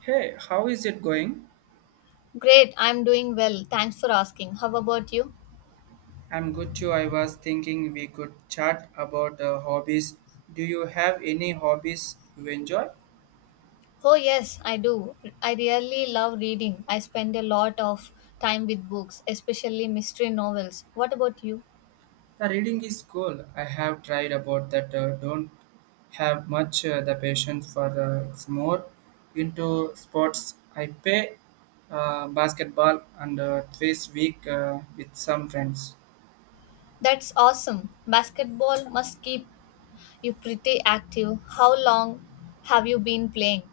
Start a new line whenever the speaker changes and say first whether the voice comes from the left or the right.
right: Hey, how is it going?
left: Great, I'm doing well. Thanks for asking. How about you?
right: I'm good too. I was thinking we could chat about hobbies. Do you have any hobbies you enjoy?
left: Oh, yes, I do. I really love reading. I spend a lot of time with books, especially mystery novels. What about you?
right: The reading is cool. I have tried about that. Don't have much the patience for it's more into sports. I play basketball and twice week with some friends.
left: That's awesome. Basketball must keep you pretty active. How long have you been playing?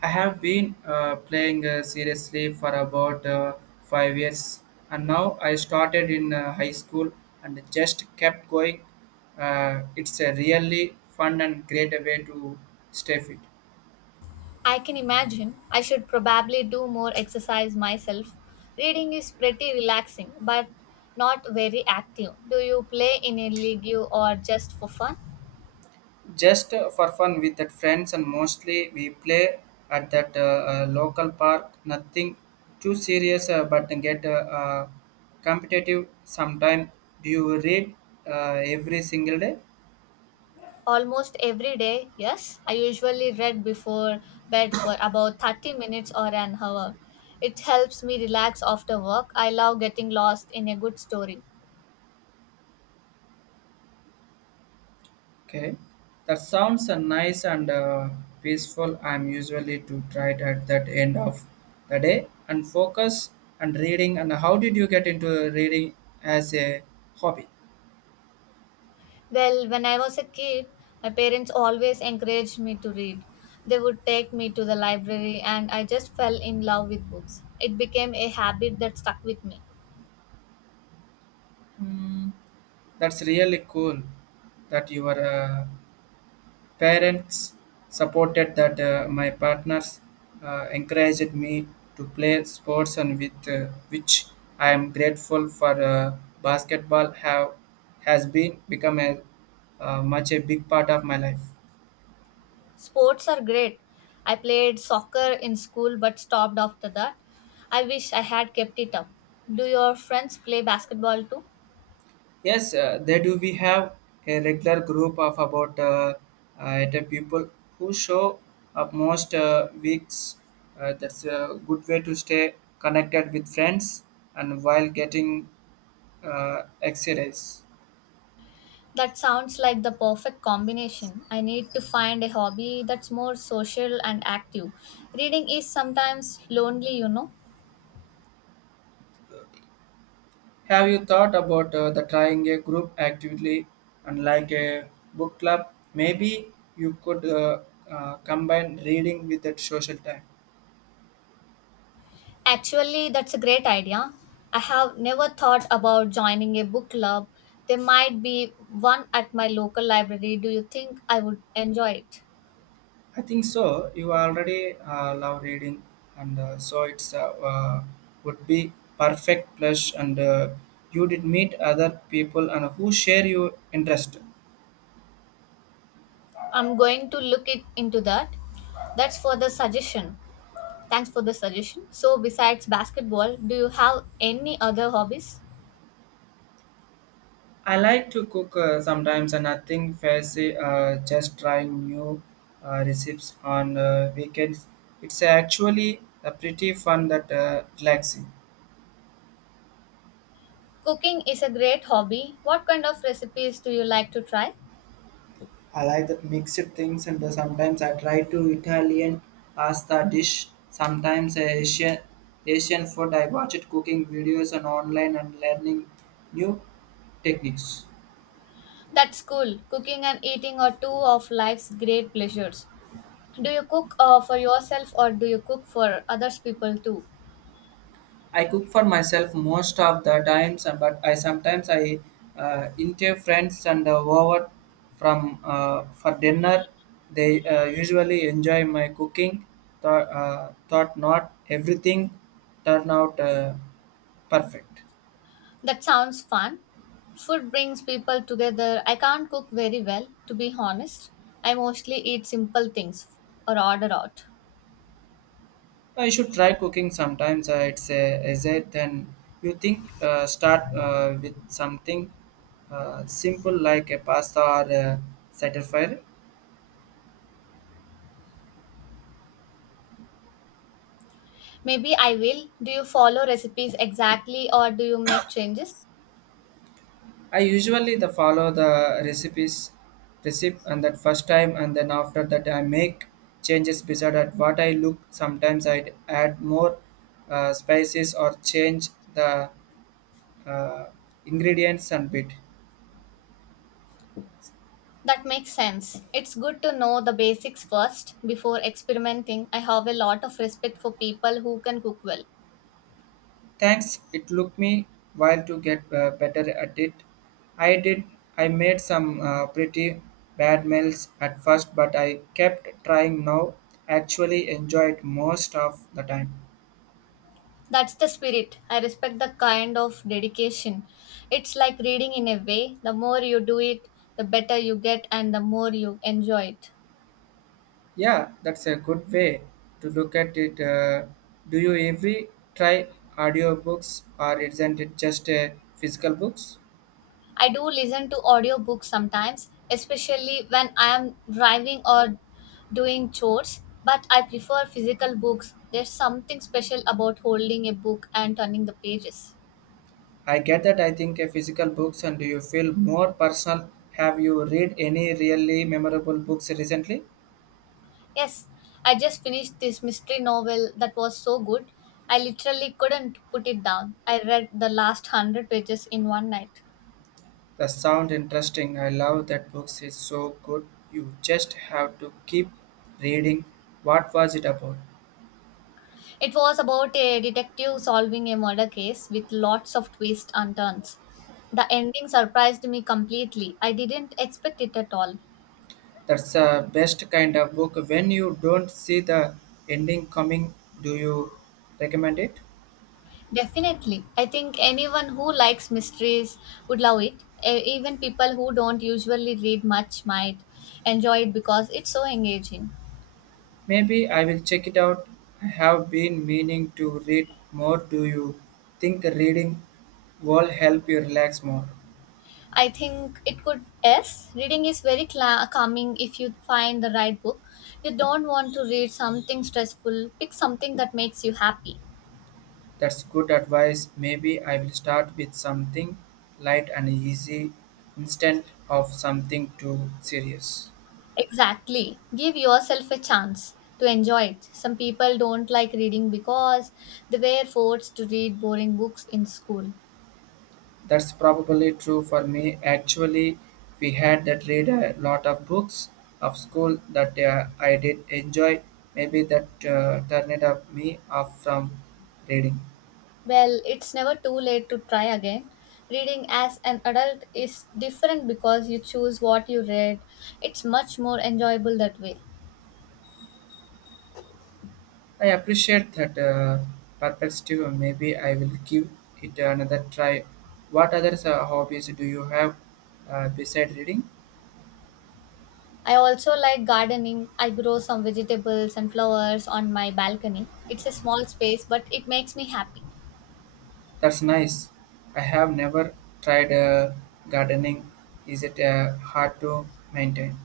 right: I have been playing seriously for about 5 years, and now I started in high school and just kept going. It's a really fun and great way to stay fit.
left: I can imagine. I should probably do more exercise myself. Reading is pretty relaxing, but not very active. Do you play in a league or just for fun?
right: Just for fun with the friends, and mostly we play at that local park. Nothing too serious, but get competitive sometime. Do you read every single day?
left: Almost every day, yes. I usually read before bed for about 30 minutes or an hour. It helps me relax after work. I love getting lost in a good story.
right: Okay, that sounds nice and peaceful. I'm usually to try it at that end of the day and focus and reading. And how did you get into reading as a hobby?
left: Well, when I was a kid, my parents always encouraged me to read. They would take me to the library and I just fell in love with books. It became a habit that stuck with me.
right: Mm, that's really cool that you are parents supported that my partners encouraged me to play sports and with which I am grateful for basketball have has been become a much a big part of my life.
left: Sports are great. I played soccer in school but stopped after that. I wish I had kept it up. Do your friends play basketball too?
right: Yes, they do. We have a regular group of about the people who show up most weeks. That's a good way to stay connected with friends and while getting exercise.
left: That sounds like the perfect combination. I need to find a hobby that's more social and active. Reading is sometimes lonely, you know.
right: Have you thought about the trying a group actively and like a book club? Maybe you could combine reading with that social time.
left: Actually, that's a great idea. I have never thought about joining a book club. There might be one at my local library. Do you think I would enjoy it?
right: I think so. You already love reading, and so it's would be perfect plus. And you did meet other people and who share your interest.
left: I'm going to look it into that. That's for the suggestion. Thanks for the suggestion. So besides basketball, do you have any other hobbies?
right: I like to cook sometimes, and nothing fancy. Just trying new recipes on weekends. It's actually a pretty fun that relaxing.
left: Cooking is a great hobby. What kind of recipes do you like to try?
right: I like that mixed things, and sometimes I try to Italian pasta dish, sometimes Asian food. I watch it cooking videos on online and learning new techniques.
left: That's cool. Cooking and eating are two of life's great pleasures. Do you cook for yourself or do you cook for others people too?
right: I cook for myself most of the times, and- but I sometimes I invite friends and over from for dinner. They usually enjoy my cooking. Thought, thought not everything turn out perfect.
left: That sounds fun. Food brings people together. I can't cook very well, to be honest. I mostly eat simple things or order out.
right: I should try cooking sometimes. It's a easier than you think. Start with something simple like a pasta or a satisfier.
left: Maybe I will. Do you follow recipes exactly or do you make changes?
right: I usually the follow the recipe and that first time and then after that I make changes beside at what I look. Sometimes I add more spices or change the uh, ingredients and bit.
left: That makes sense. It's good to know the basics first before experimenting. I have a lot of respect for people who can cook well.
right: Thanks. It took me while to get better at it. I did. I made some pretty bad meals at first, but I kept trying. Now, actually, enjoyed most of the time.
left: That's the spirit. I respect the kind of dedication. It's like reading in a way. The more you do it, the better you get and the more you enjoy it.
right: Yeah, that's a good way to look at it. Do you every try audiobooks, or isn't it just a physical books?
left: I do listen to audiobooks sometimes, especially when I am driving or doing chores, but I prefer physical books. There's something special about holding a book and turning the pages.
right: I get that. I think a physical books, and do you feel more personal? Have you read any really memorable books recently?
left: Yes, I just finished this mystery novel that was so good. I literally couldn't put it down. I read the last hundred pages in one night.
right: That sound interesting. I love that books is so good. You just have to keep reading. What was it about?
left: It was about a detective solving a murder case with lots of twists and turns. The ending surprised me completely. I didn't expect it at all.
right: That's the best kind of book. When you don't see the ending coming, do you recommend it?
left: Definitely. I think anyone who likes mysteries would love it. Even people who don't usually read much might enjoy it because it's so engaging.
right: Maybe I will check it out. I have been meaning to read more. Do you think reading will help you relax more?
left: I think it could. Yes, reading is very cla calming if you find the right book. You don't want to read something stressful. Pick something that makes you happy.
right: That's good advice. Maybe I will start with something light and easy instead of something too serious.
left: Exactly. Give yourself a chance to enjoy it. Some people don't like reading because they were forced to read boring books in school.
right: That's probably true for me. Actually, we had that read a lot of books of school that I did enjoy. Maybe that turned up me off from reading.
left: Well, it's never too late to try again. Reading as an adult is different because you choose what you read. It's much more enjoyable that way.
right: I appreciate that perspective. Maybe I will give it another try. What other hobbies do you have beside reading?
left: I also like gardening. I grow some vegetables and flowers on my balcony. It's a small space, but it makes me happy.
right: That's nice. I have never tried gardening. Is it hard to maintain?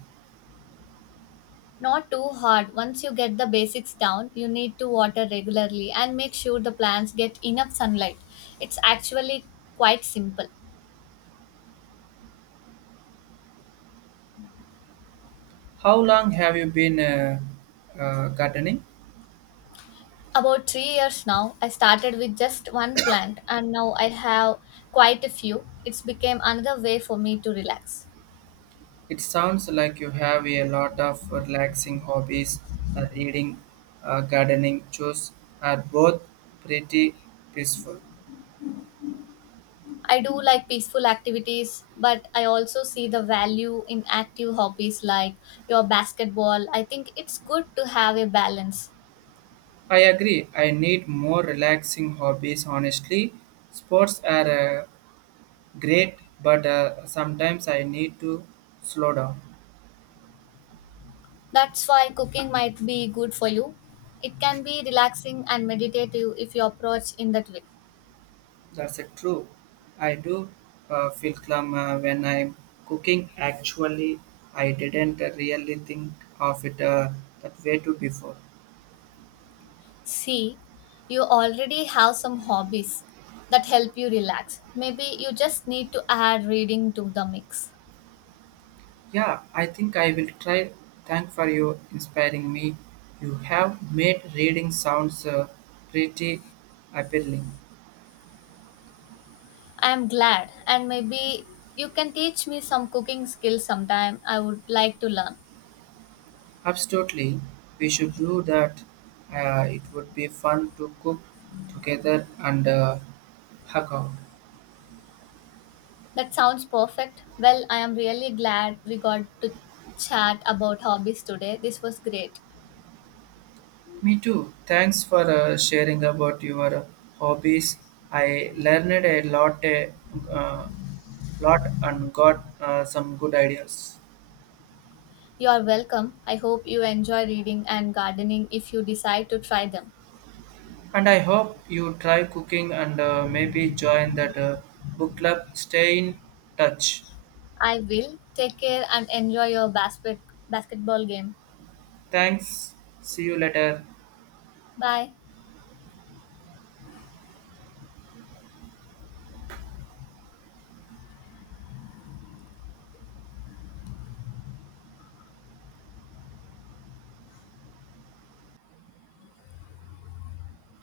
left: Not too hard. Once you get the basics down, you need to water regularly and make sure the plants get enough sunlight. It's actually quite simple.
right: How long have you been gardening?
left: About 3 years now, I started with just one plant and now I have quite a few. It's became another way for me to relax.
right: It sounds like you have a lot of relaxing hobbies. Reading, gardening, chores are both pretty peaceful.
left: I do like peaceful activities, but I also see the value in active hobbies like your basketball. I think it's good to have a balance.
right: I agree. I need more relaxing hobbies. Honestly, sports are great, but sometimes I need to slow down.
left: That's why cooking might be good for you. It can be relaxing and meditative if you approach in that way.
right: That's it, true. I do feel glum when I'm cooking. Actually, I didn't really think of it that way too before.
left: See, you already have some hobbies that help you relax. Maybe you just need to add reading to the mix.
right: Yeah, I think I will try. Thank for you inspiring me. You have made reading sounds pretty appealing.
left: I am glad and maybe you can teach me some cooking skills sometime. I would like to learn.
right: Absolutely, we should do that. It would be fun to cook together and hug out.
left: That sounds perfect. Well, I am really glad we got to chat about hobbies today. This was great.
right: Me too. Thanks for sharing about your hobbies. I learned a uh, lot, and got some good ideas.
left: You are welcome. I hope you enjoy reading and gardening if you decide to try them.
right: And I hope you try cooking and maybe join that book club. Stay in touch.
left: I will. Take care and enjoy your basketball game.
right: Thanks. See you later.
left: Bye.